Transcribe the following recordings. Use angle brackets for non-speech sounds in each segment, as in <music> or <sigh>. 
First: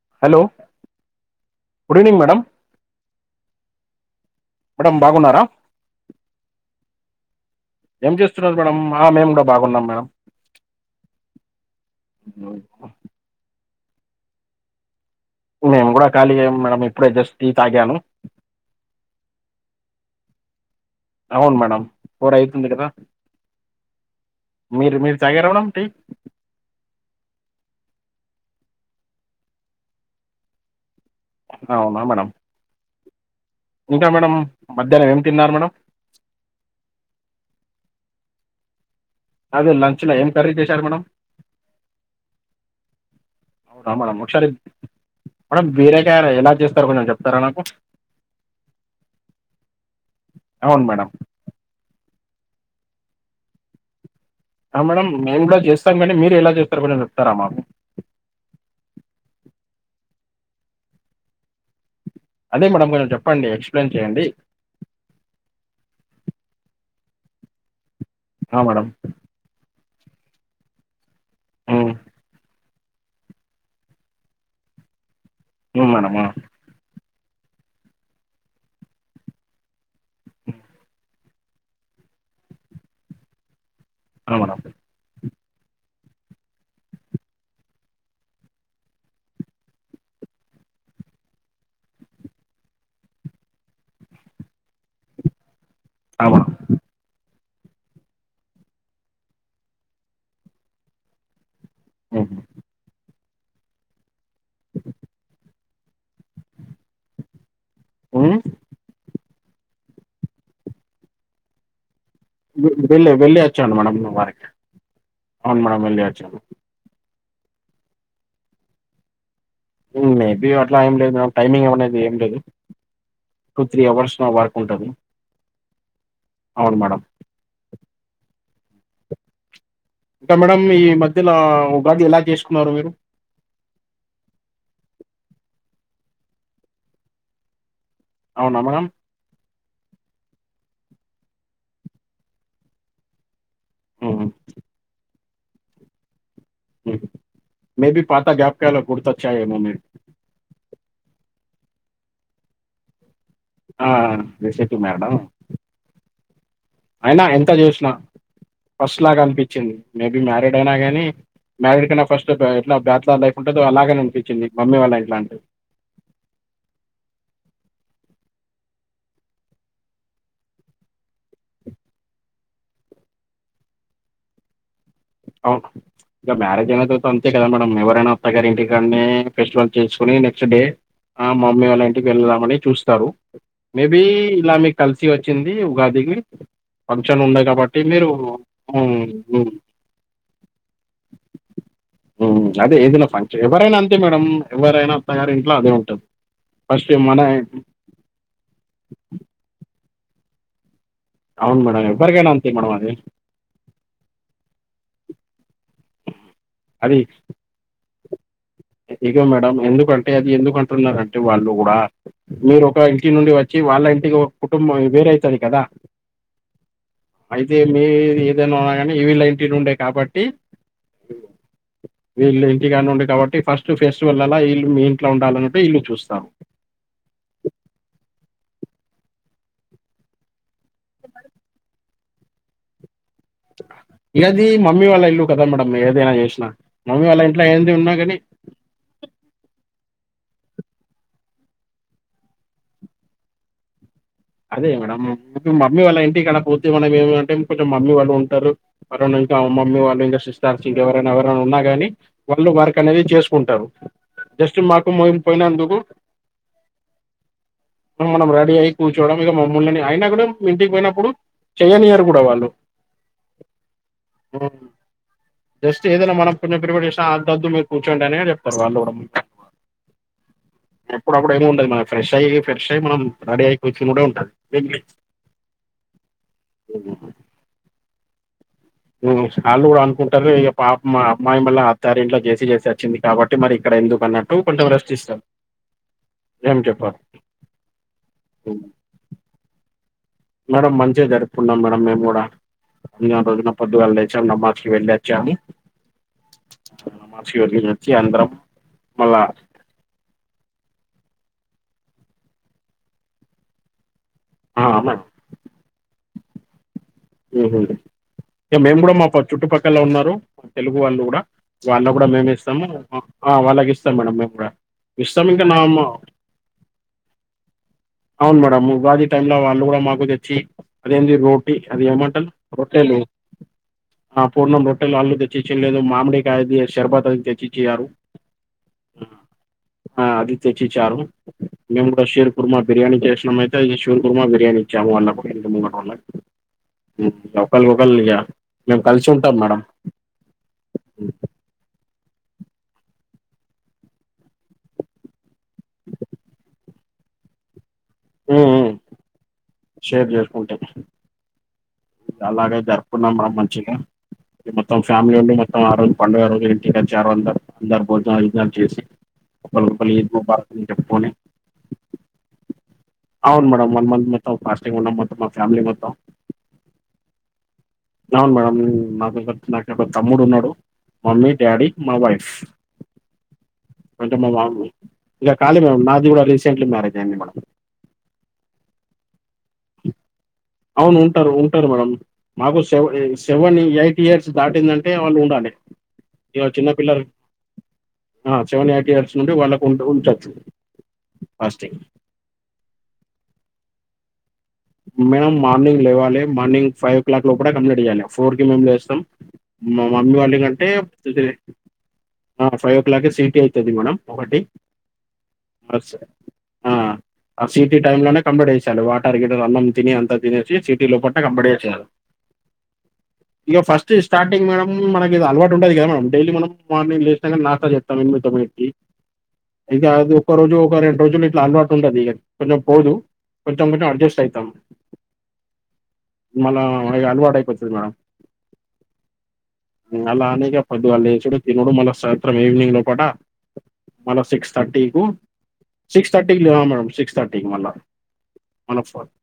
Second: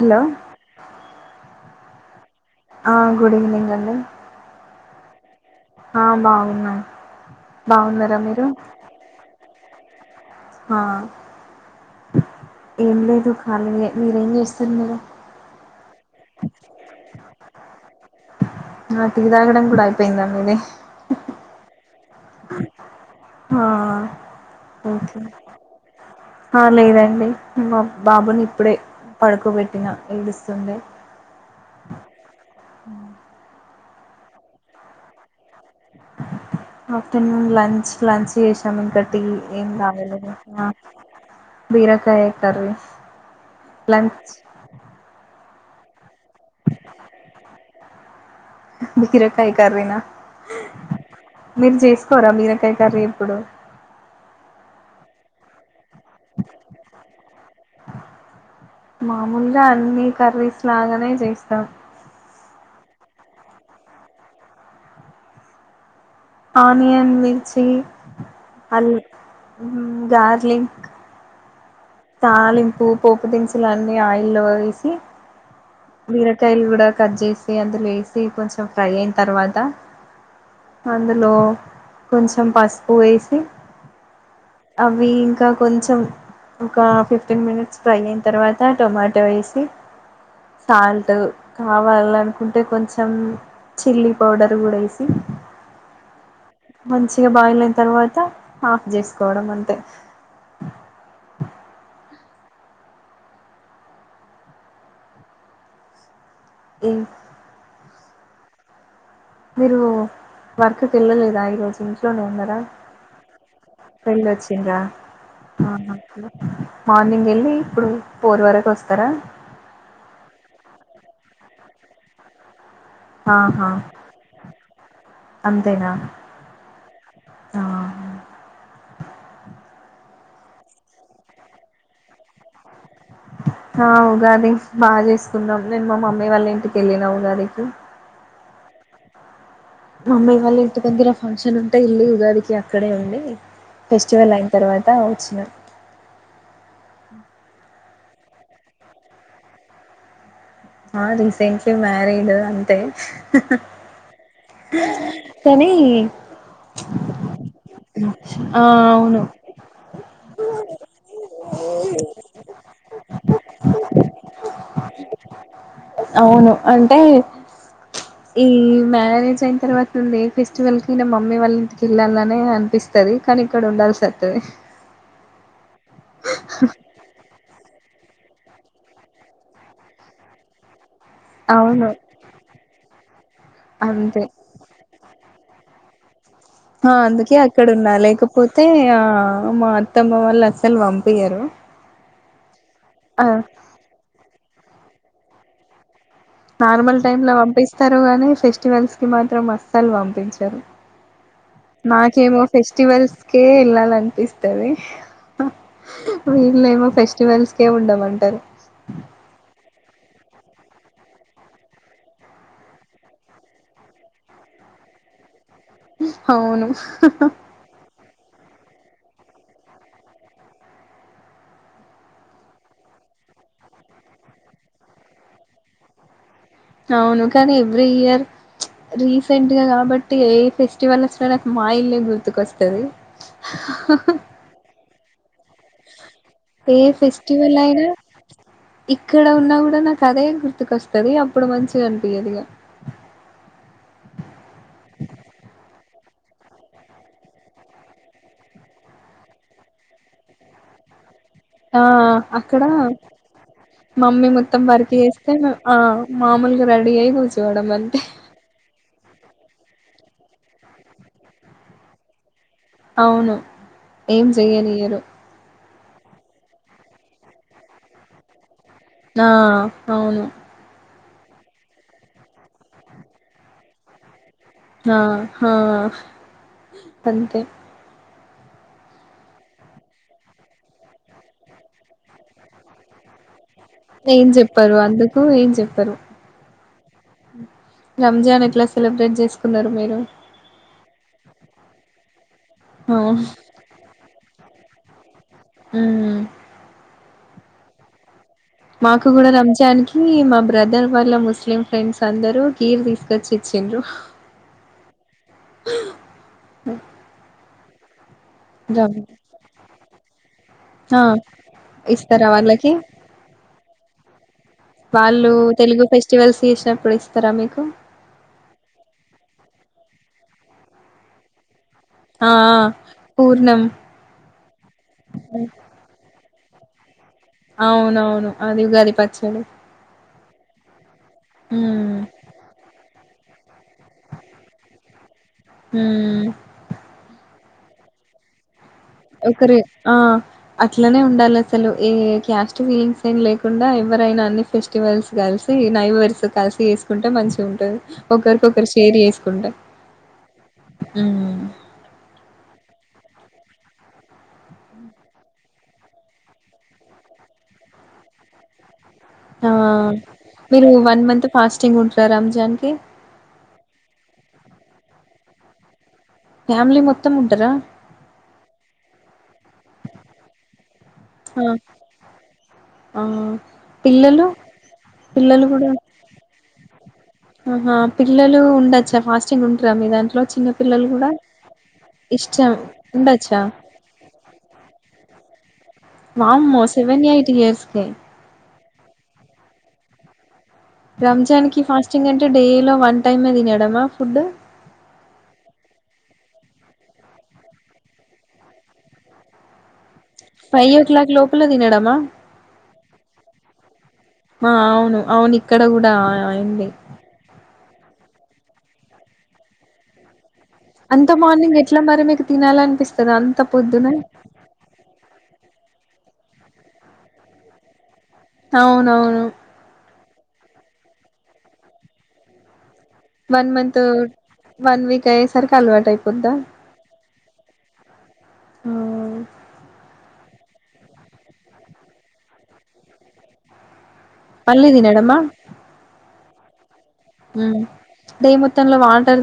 Hello good evening madam ఆ good evening అండి madam బాగున్నారా ఆ బాగున్నం ఏం బాగున్నారా మీరు చేస్తున్నారు మేడం ఆ మేము కూడా బాగున్నాం మేడం హా ఏం లేదు కాళియే మీరేం చేస్తారు మీరు మేము కూడా ఖాళీయే మేడం ఇప్పుడే జస్ట్ టి తాగాను పోయిందా మీది అవును మేడమ్ ఫోర్ అయితుంది కదా ఆ మీరు మీరు ఓకే తాగారా మేడం టీ ఆ లేదండి మా బాబుని ఇప్పుడే పడుకోబెట్టిన ఏడుస్తుంటే అవునా మేడమ్ ఇంకా మేడం మధ్యాహ్నం ఏం తిన్నారు మేడం ఆఫ్టర్నూన్ లంచ్ లంచ్ చేసాము ఇక ఏం అదే లంచ్లో ఏం కర్రీ <unintelligible> చేశారు మేడం బీరకాయ కర్రీ లంచ్ మేడమ్ వేరే ఎలా చేస్తారు కొంచెం చెప్తారా నాకు బీరకాయి కర్రీ నా అవును మేడం మీరు చేస్త కోరా బీరకాయ కర్రీ ఎప్పుడు ఆ మేడమ్ మేము కూడా చేస్త మీరు ఎలా చేస్తారో కూడా చెప్తారా మాకు మామూలుగా అన్ని కర్రీస్ లాగనే చేస్తాం. అదే మేడం కొంచెం చెప్పండి, ఎక్స్ప్లెయిన్ చేయండి? ఆనియన్ మిర్చి ఆ మేడమ్ గార్లింక్ ఉమ్, పూ పోపు దినుసులన్నీ ఆయిల్లో వేసి ఉమ్ మేడం ఆ బీరకాయల్ గుడాట్లన్ కట్ చేసి అందులో ఏసి కొంచెం ఫ్రై అయిన్తర్వాత, అందులో కొంచెం పసుపు వేసి ఆ మేడం అవ్వి ఇంకా క్ కొంచెం ఒక ఫిఫ్టీన్ మినిట్స్ ఫ్రై అయిన్తర్వాత టొమాటో వేసి సాల్ట్ కావాలనుకుంటే కొంచెం చిల్లీ పౌడర్ గుడేసి ఆ మేడం మంచిగ బాయిల్ అయిన్తర్వాత ఆఫ్ చేసుకోవడం అంతే. హ్మ్ ఇన్ ఊమ్ మీరు వర్క్ కెల్లలేదా ఈ రోజు నుంచి ట్లోనె వున్నరా, వెళ్ళి వెళ్ళి వచ్చాను మేడం వారికి వెళ్లొచ్చిన్రా? అవును ఆ మేడం హా వెళ్ళి వచ్చాను మార్నింగ్ వెళ్ళి ఇప్పుడు, ఫోర్ వరకొస్తరా? న్నది ఏం లేదు. టూ ఆహా త్రీ అవర్స్ నా వర్క్ ఉంటది. అంతేనా అవును మేడం ఆహా. ఇంకా మేడం ఈ మధ్యలా ఉగాది ఎలా చేసుకున్నారు మీరు? ఆ ఉగాది బాగ చేసుకున్నాం, నేను మా మమ్మీ వాళ్ళ ఇంటికెళ్ళిన ఉగాదికి. అవునా మేడం మమ్మి వాళ్ళ ఇంటి దగ్గర ఫంక్షన్ ఉంటే ఎల్లి ఉగాదికి అక్కడే ఉండి హ్మ్. ఫెస్టివల్ అయిన్తర్వాత ఒచ్ చ్చిన మే బి పాత గ్యాపకాలు గుర్తొచ్చాయేమో మీకు? ఆ రీసెంట్లీ మ్యారీడ్ అంతే. రీసెంట్ మేడం కనీ అయినా ఎంత జేసిన ఆ ఫస్ట్ లాగా అవును అనిపిచ్చింది, మేబి మ్యారీడ్ అయినా గానీ మ్యారీడ్ కన్న ఫస్ట్ ఎట్లా బ్యాచ్లర్ లైఫ్ ఉంటదో అలాగని అనిపించింది మమ్మీ వాళ్ళ ఇట్లాంటిది. అవును అంటే ఈ మ్యారేజ్ అయిన్తర్వాత నుండి ఏ ఫెస్టివల్ కైనా మమ్మీ వాళ్ళ ఇంటికెళ్ళాలనే అనిపిస్తది కనీ ఇక్కడ ఉండాల్సత్తది. అవున ఇగ మ్యారజ్ అయినతర్థ అంతే కదా మేడం ఎవర్ డైన అత్తగారి ఇంటికాన్నే ఫెస్టివల్ చేసుకొని నెక్స్ట్ డే ఆ మమ్మీ అవును వాళ్ళ ఇంటికి వెళ్దామని చూస్తరు, మే బీ అంతే ఇలా మీక్ కల్స్ చి వచ్చింది ఉగాదికి ఆ ఫంక్షన్ అందుకే ఉంది అక్కడ కాబట్టి ఉన్నా మీరు లేకపోతే హ్మ్. ఆ హ్మ్. మా అత్తం మమ్మ వాళ్ళ అస్సలు పంపయ్యారు ఓ అదే ఏదైనా ఫంక్షన్ ఎవరైనా అంతే మేడం ఎవరైనా అత్తగారింట్లో అదే ఉంటుంది నార్మల్ టైమ్ లో పంపిస్తారు గాని ఫెస్టివల్స్ కి మాత్రం అస్సలు పం పపించారు అవును మేడం ఎవరికైనా నాకేమో అంతే మేడం అది. ఫెస్టివల్స్కే వెళ్ళాలనిపిస్తంది తది హ వీళ్ళ ఏమో ఫెస్టివల్స్కే ఉండమనీ టరు ఇ ఇగో మేడమ్ ఎందుకు అంటే అది ఎందుకు అంటున్నంటే వాళ్ళు కూడా మీరు ఒక ఇంటి నుండి వచ్చి వాళ్ళ ఇంటికి కుటుంబం వేరయితది కదా అవును అయితే మీ న్నా కాని వీళ్ళ ఇంటి ఉండే కాబట్టి వీళ్ళ ఇంటికాని ఉండే కాబట్టి ఫస్ట్ ఫెస్టివల్లల ఈల్ మీ ఇంట్లో ఉండాల అన్నంటే ఈలు చూస్తారు అవును కానీ ఎవ్రీ ఇయర్ ప్చ్ రీసెంట్గా కాబట్టి ఎయిత్ ఫెస్టివల్స్ వ మా ఇల్ గు తు కొస్తది ఇగ అది మమ్మీ వాళ్ళ ఇల్లు కదా మేడమ్ ఏదైనా చేసినా ఏ మమ్మీ వాళ్ళ ఇంట్లో ఫెస్టివల్ ఏంది అయినా ఉన్నా గాని అదె గుర్తుకొస్తుది అప్పుడు మంచిగా అనిపియ్యదిగా అదే మేడం ఇప్పుడు మమ్మీ వాళ్ళ ఇంటి గనపోతే మనం ఏమంటే కొంచెం మమ్మీవాళ్ళు ఉంటారు <unintelligible> మమ్మీవాళ్ళు ఇంకా సిస్టార్స్ ఇంకవైనా ఆ అక్కడ చేసుకుంటారు. మమ్మీ జస్ట్ మొత్తం మాకు పర్క్ మేం చేస్తే పోయినందుకు ఆ మామూలుగా రెడీ అయి కూర్చోడమె అంతే <unintelligible> మమ్మల్నిని అయినా కూడా ఇంటికి పోయినప్పుడు చెయ్యనియారు కూడా వాళ్ళు అవును ఏం చేయానియ్యరు జస్ట్ ఏదైనా మనం <unintelligible> చేసిన ఆంతద్దు మీరు కూర్చండి అనే చెప్తారు వాళ్ళు కూడా. ఆ అవును అప్పుడప్పుడు ఏమి ఉండదు మనకి ఫ్రెష్ అయి ఫ్రెష్ అయి మనం రెడీ అయి కుచి కూడా ఉంటది ఆ ఆ హా అంతే హుమ్ వాళ్లు కూడా అనుకుంటారు ఇక పాపము ఆ అమ్మాయి అత్తారింట్లో చేసి చేసి వచ్చింది కాబట్టి మరి ఇక్కడ ఎందుకు ఏం అన్నట్టు కొంట చెప్పరు అందుకు రెస్టిస్తారు ఏం చెప్పరు ఏం చెం బ రంజాన్ ఎట్లా సెలబ్రేట్ చేసుకున్నారు మీరు మేడం మంచిగా జరుపుకున్నాం మేడం మేము కూడా ఆ <unintelligible> పొద్దుగులాలెచం నమ్మజ్ వేలివచ్చాయని హుమ్మ్ నమాజ్ కి వెళ్లొచ్చి అందరం మాకు మళ్ళా కూడా రంజానికి మా బ్రదర్ వల్ల <unintelligible> ముస్లిం ఫ్రెండ్స్ అందరు కీర్ తీసుకొచ్చి ఇచ్చిండ్రు ఆ మా ఉమ్ ఉహు ఇంకా మేము కూడా మా చుట్టుపక్కల ఉన్నారు తెలుగు ఆ వాళ్ళు కూడా వాళ్ళ కూడా ఇస్తారా మేము ఇస్తాము వాళ్ళకి వాళ్ళకి ఇస్తాం మేడం మేము కూడా ఇస్తాము వాళ్ళు ఇంకా తెలుగు ఫెస్టివల్స్ చేసినప్పుడు ఇస్తారా మీకు అవును మేడం ఉగాది టై లో వాళ్ళు కూడా మాకు తెచ్చి అదేంది రోటీీ అది ఏమంటారు ఆ ఆ రొట్టెలు పూర్ణం ఆ పూర్ణం రొట్టెలు వాళ్లు హ్మ్. తెచ్చిచెందిలేదు మామిడి <unintelligible> శర్బత అవునవును అది ఉగాది పచ్చడి తెచ్చిచారు మేం హ్మ్ కూడా షేర్ కుర్మా బిర్యానీ టెస్ట్ మేమయితే ఈష్ కుర్మ బిర్యానీ ఇచ్చాము వాళ్ళకి హ్మ్ <unintelligible> ఉమ్ ఒకరికొకలిగా ఒకరే ఆ అట్లనే ఉండాలి అసలు ఏ క్యాస్ట్ ఫీలింగ్స్ అనా లేకుండా ఎవరైనా అన్ని ఫెస్టివల్స్ కలిసి నై వర్స్ కలిసి చేసుకుంటే మంచిగా ఉంటుంది ఒకరికొ ఉమ్, ఒకరు ఉమ్. షేర్ చేసుకుంట షేర్ చేసుకుంటాం ఉమ్ అలాగే జరుపుకున్నాం మన మంచిగా మొత్తం ఫ్యామిలీ ఉండి మొత్తం ఆ రోజు పండుగ రోజు ఇంటికి వచ్చారు అందరు అందరు భోజన గీజనాలు చేసి ఒకరికొకరు ఈద్ ముబారక్ అని మీరు చెప్పుకొని వన్ మంత్ ఫాస్టింగ్ ఉంటారా రంజాన్కి ఓహ్ ఫాస్టింగ్ ఉన్నాం మోత్ ఫ్యామిలీ మొత్తం ఫ్యామిలీ మొత్తం ఉంటరా అవును మేడమ్ నాక్ నాకె తమ్ముడున్నాోడు మమ్మీ ఆ డాడీ మా వైఫ్ ఆ అంటే పిల్లలు మా మామ ఇంకా పిల్లలు ఖాళీ కూడా మామ్ నాది కూడా రీసెంట్లీ మ్యారేజ్ అయింది మేడం ఆహా పిల్లలు ఉండచ్చా ఫాస్టింగ్ ఉట్ మీ దాంట్లో చిన్న పిల్లలు అవును కూడా ఉంటారు ఉంటారు మేడం ఇష్టం మాకు సెవ ఉండొచ్చా సెవెన్ ఎయిట్ ఇయర్స్ దాటిందంటే వాళ్ళు ఉండాలి ఇ వామ్మో చిన్నపిల్లలు సెవెన్ ఎయిట్ ఇయర్స్ కే ఆ సెవెన్ ఎయిట్ ఇయర్స్ నుండి వాళ్ళకు ఉంట ఉంటచ్చు రంజాన్ కి ఫాస్టింగ్ అంటే డే లో వన్ టైమ్ ఏ తినడమా ఫుడ్డు మేడం మార్నింగ్ లేవాలి మార్నింగ్ ఫైవ్ ఓ క్లాక్ లోపల కంప్లీట్ చేయాలి ఫోర్ కి మేము లేస్తాం మమ్మీ వాళ్ళ కంటే ఫైవ్ ఓ క్లాక్ లోపల తినడమా ఫైవ్ ఓ క్లాక్ సిటీ అవుతుంది మేడం ఒకటి ఆ అవును అవును ఇక్కడ కూడా అండి <unintelligible> సిటీ టైమ్ లోనే కంప్లీట్ చేసా వాటర్ అన్నం తిని అంత <unintelligible> అంత మార్నింగ్ ఎట్లా మరి మీకు తినాలి అనిపిస్తుంది అంత పొద్దున <unintelligible> కద మేడం డైలీ మన మార్నింగ్ లేస్త నాస్తా చేస్తం అవునవును <unintelligible> ఒక రోజు ఒక రెండు రోజులు ఇట్లా అలవాటు ఉంటది ఇగ కొంచెం పోదు వన్ కొంచెం మంత్ కొంచెం అడ్జెస్ట్ వన్ వీక్ అయ్యేసరికి అలవాటు అయిపోందా <unintelligible> అలవాటుయిపోతది మేడం ఆ అలా అనేగా పొందుగల లేసుడు తినుడు మళ్ళా సాయంత్రరం <unintelligible> మళ్ళ సిక్స్ మళ్ళీ థర్టీ కు తినడమా సిక్స్ <unintelligible> మేడం సిక్స్ థర్టీకి మళ్ళా డే మొత్తంలో మళ్ళా వాంటర్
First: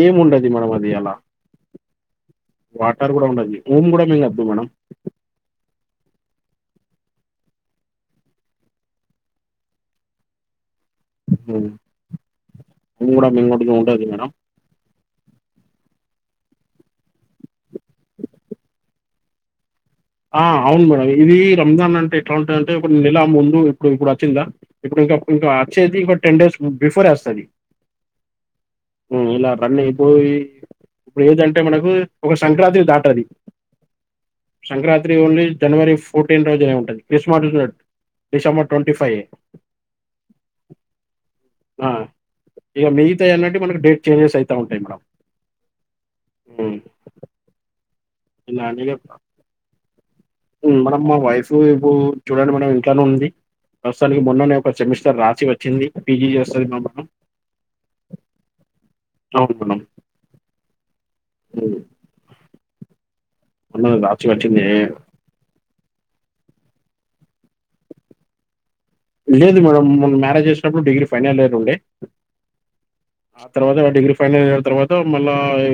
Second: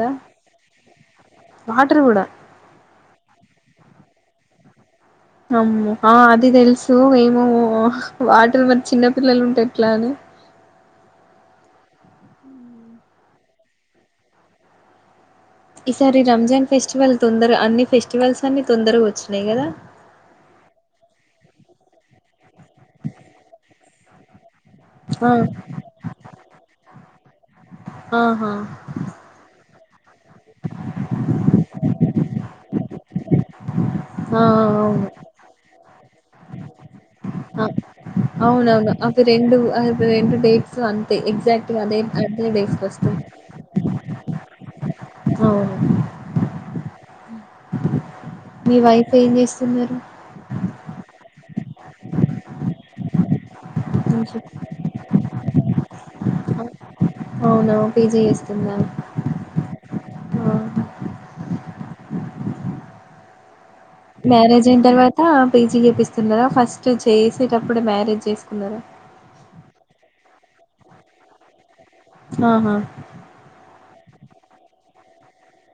ఏం ఉండది మనం అది ఈ ఎలా వాటర్ కూడా వాటర్ కూడా ఉండది <unintelligible> మేడం అమ్మో ఆ అది తెలుసు ఏమో <unintelligible> చిన్న పిల్లలు ఉంటే ఎట్లా అని కూడా <unintelligible> మేడం ఈసారి రంజాన్ ఫెస్టివల్ తొందర అన్ని ఫెస్టివల్స్ అన్ని తొందరగా వచ్చినాయి కదా ఆ అవును మేడం ఇది రంజాన్ అంటే ఎట్లా ఉంటందంటే ఇప్పుడు నెల ముందు ఇప్పుడు ఇప్పుడు వచ్చిందా ఇప్పుడు ఆ <unintelligible> టెన్ డేస్ బఫోర్ ఆహా <unintelligible> ఇలా రన్ అయిపోయి ఇప్పుడు ఏదంటే మనకు <unintelligible> సంక్రాంతి దాటది ఆ అవును సంక్రాంతి ఓన్లీ జనవరి <unintelligible> ఏం ఉంటది క్రిస్మస్ డిసెంబర్ అవునవును ట్వంటీ ఫైవ్ అవి రెండు అ రెండు డేట్స్ అంతే ఎగ్జాక్ట్ గా ఆ అదే అదే డేట్స్ ఇక వస్తా మిగతాయి అన్నట్టు మనకు డేట్ చేంజెస్ అయితా ఉంటాయి మేడం అవును మ్మ్ మీ వైఫ్ ఏం చేస్తున్నారు మనం మా వైఫ్ ఇప్పుడు చూడండి మేడం ఇంట్లో ఉంది ప్రస్తుతానికి మొన్ననే ఒక సెమిస్టర్ రాసి వచ్చింది పీజీ అ చేస్తుంది అవునా పీజీ చేస్తుందా <unintelligible> ఆ వు రాసి వచ్చింది మ్యారేజ్ అయిన తర్వాత పేజీ చేపిస్తున్నార ఫస్ట్ చేసేటప్పుడు మ్యారేజ్ చేసుకున్నార ప్పుడు డిగ్రి ఫైనల్ ఇయర్ ఉండే ఆహా ఆ తర్వాత వాడిగ ఫైనల్ ఇయర్ తర్వాత మళ్ళా ఈ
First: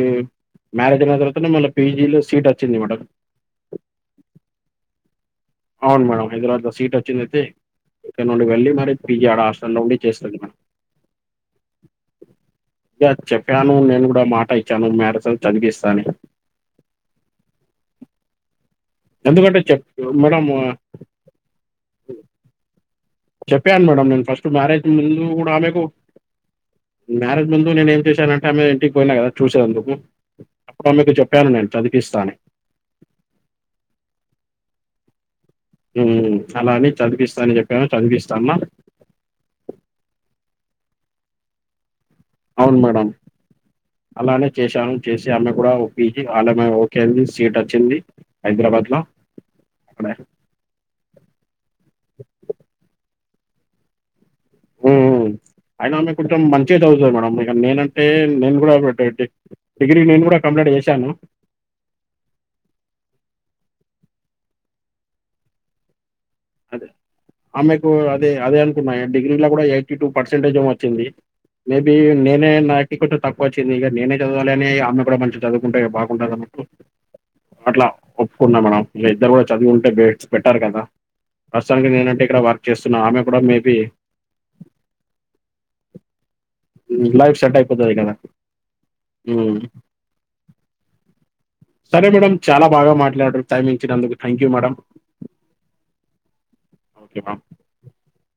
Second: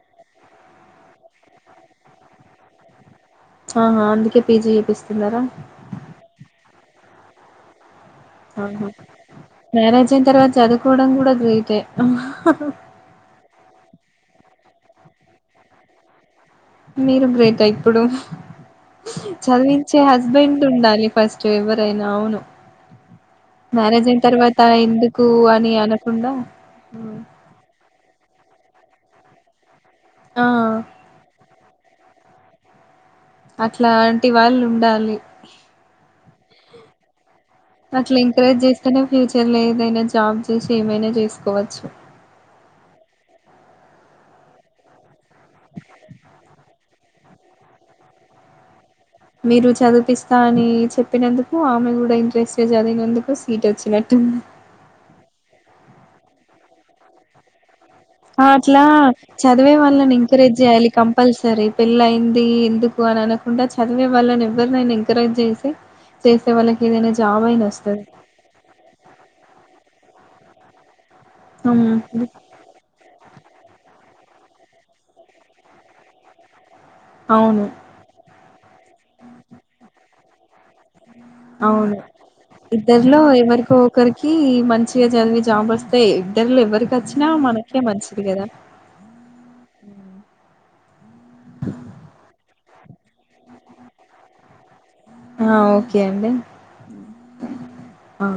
మ్యారేజ్ అయిన తర్వాత మళ్ళీ పీజీ లో సీట్ వచ్చింది ఈమ ఆహా అందుకే పీజీ చేపిస్తున్నారా అవును మేడం హైదరాబాద్ లో సీట్ వచ్చిందయిథే ఆహా ఉండి మ్యారేజ్ అయిన చేస్తుంది తర్వాత మేడం చదువుకోవడం కూడా గ్రేట్ అయి చాను మ్యారజా తర్వత చదివిస్తా అని మీరు గ్రేట్ ఇప్పుడు ఎందుకంటే చెప్ చదివించే మేడం హస్బెండ్ ఉండాలి ఫస్ట్ ఎవరైనా అవును చెప్పాను మేడం మ్యారేజ్ అయిన నేను ఫస్ట్ తర్వాత మ్యారేజ్ ముందు ఎందుకు కూడా అని ఆమెకు అనకుండా మ్యారేజ్ ముందు నేను ఏం చేశా అంటేమె ఇంటికి పోయినా కదా చూసే అందుకు ఆ అప్పుడు ఆమెకు చెప్పాను నేను చదిపిస్తా అని అట్లాంటి వాళ్ళు ఉండాలి అలాని చదిపిస్త అట్లా ఎంకరేజ్ చేసుకునే ఫ్యూచర్ లో ఏదైనా జాబ్ చేసు ఏమైనా చేసుకోవచ్చు అవును మేడం అలానే చేశాను చేసి ఆమె కూడా ఒపించి ఆలమ కే సీట్ వచ్చింది హైదరాబాద్ లో మీరు చదివిపిస్తా అని చెప్పినందుకు ఆమె కూడా ఇంట్రెస్ట్ చదివినందుకు వీ వచ్చినట్ అయిన ఆమె కొంచెం మంచిగా చదువుతుంది మేడం ఇక నేనంత అట్లా చదివే వాళ్ళని నేను కూడా ఎంకరేజ్ కంప్లీట్ చేయాలి చేశాను. కంపల్సరీ పెళ్ళయింది ఎందుకు అని అను కుండా చదివే వాళ్ళని ఎవరిరు నైన ఎంకరేజ్ చేసి చేసే వాళ్ళకి అదే ఏదైనా జాబ్ అయినా ఆమెకు వస్తది అదే అదే అనుకున్నాయి డిగ్రీ కూడా ఎయిటీ టూ పర్సెంట్ పర్ంటేజ వచ్చింది హ్మ్ మేబి నేనే నాకి కొంట తక్కువచ్చ ది ఇక నేనే చదవాలి అని అమ్మె కూడా మంచిగా చదువుకుంటే బాగుంటదు అనెసి అవును కు మేడం ఇద్దరు కూడా చదువుంటే బెటర కదా ప్రస్తుతానికి అవును నేనంటే ఇక్కడ వర్క్ చేస్తున్నా. ఇద్దరిలో ఆమె కూడా ఎవరికో మేబీ ఒకరికి మంచిగా చదివి జాబ్ వస్తే ఇద్దరులో ఎవరికి వచ్చినా లైఫ్ సెట్ మనకే అయిపోతది మంచిది కదా ఉమ్. సరే మేడం చాలా బాగా మాట్లాడరు టైం ఇచ్చినదుకు థ్యాంక్ యూ మేడం అ ఓకే ఎండే ఓకే మేడం ఆ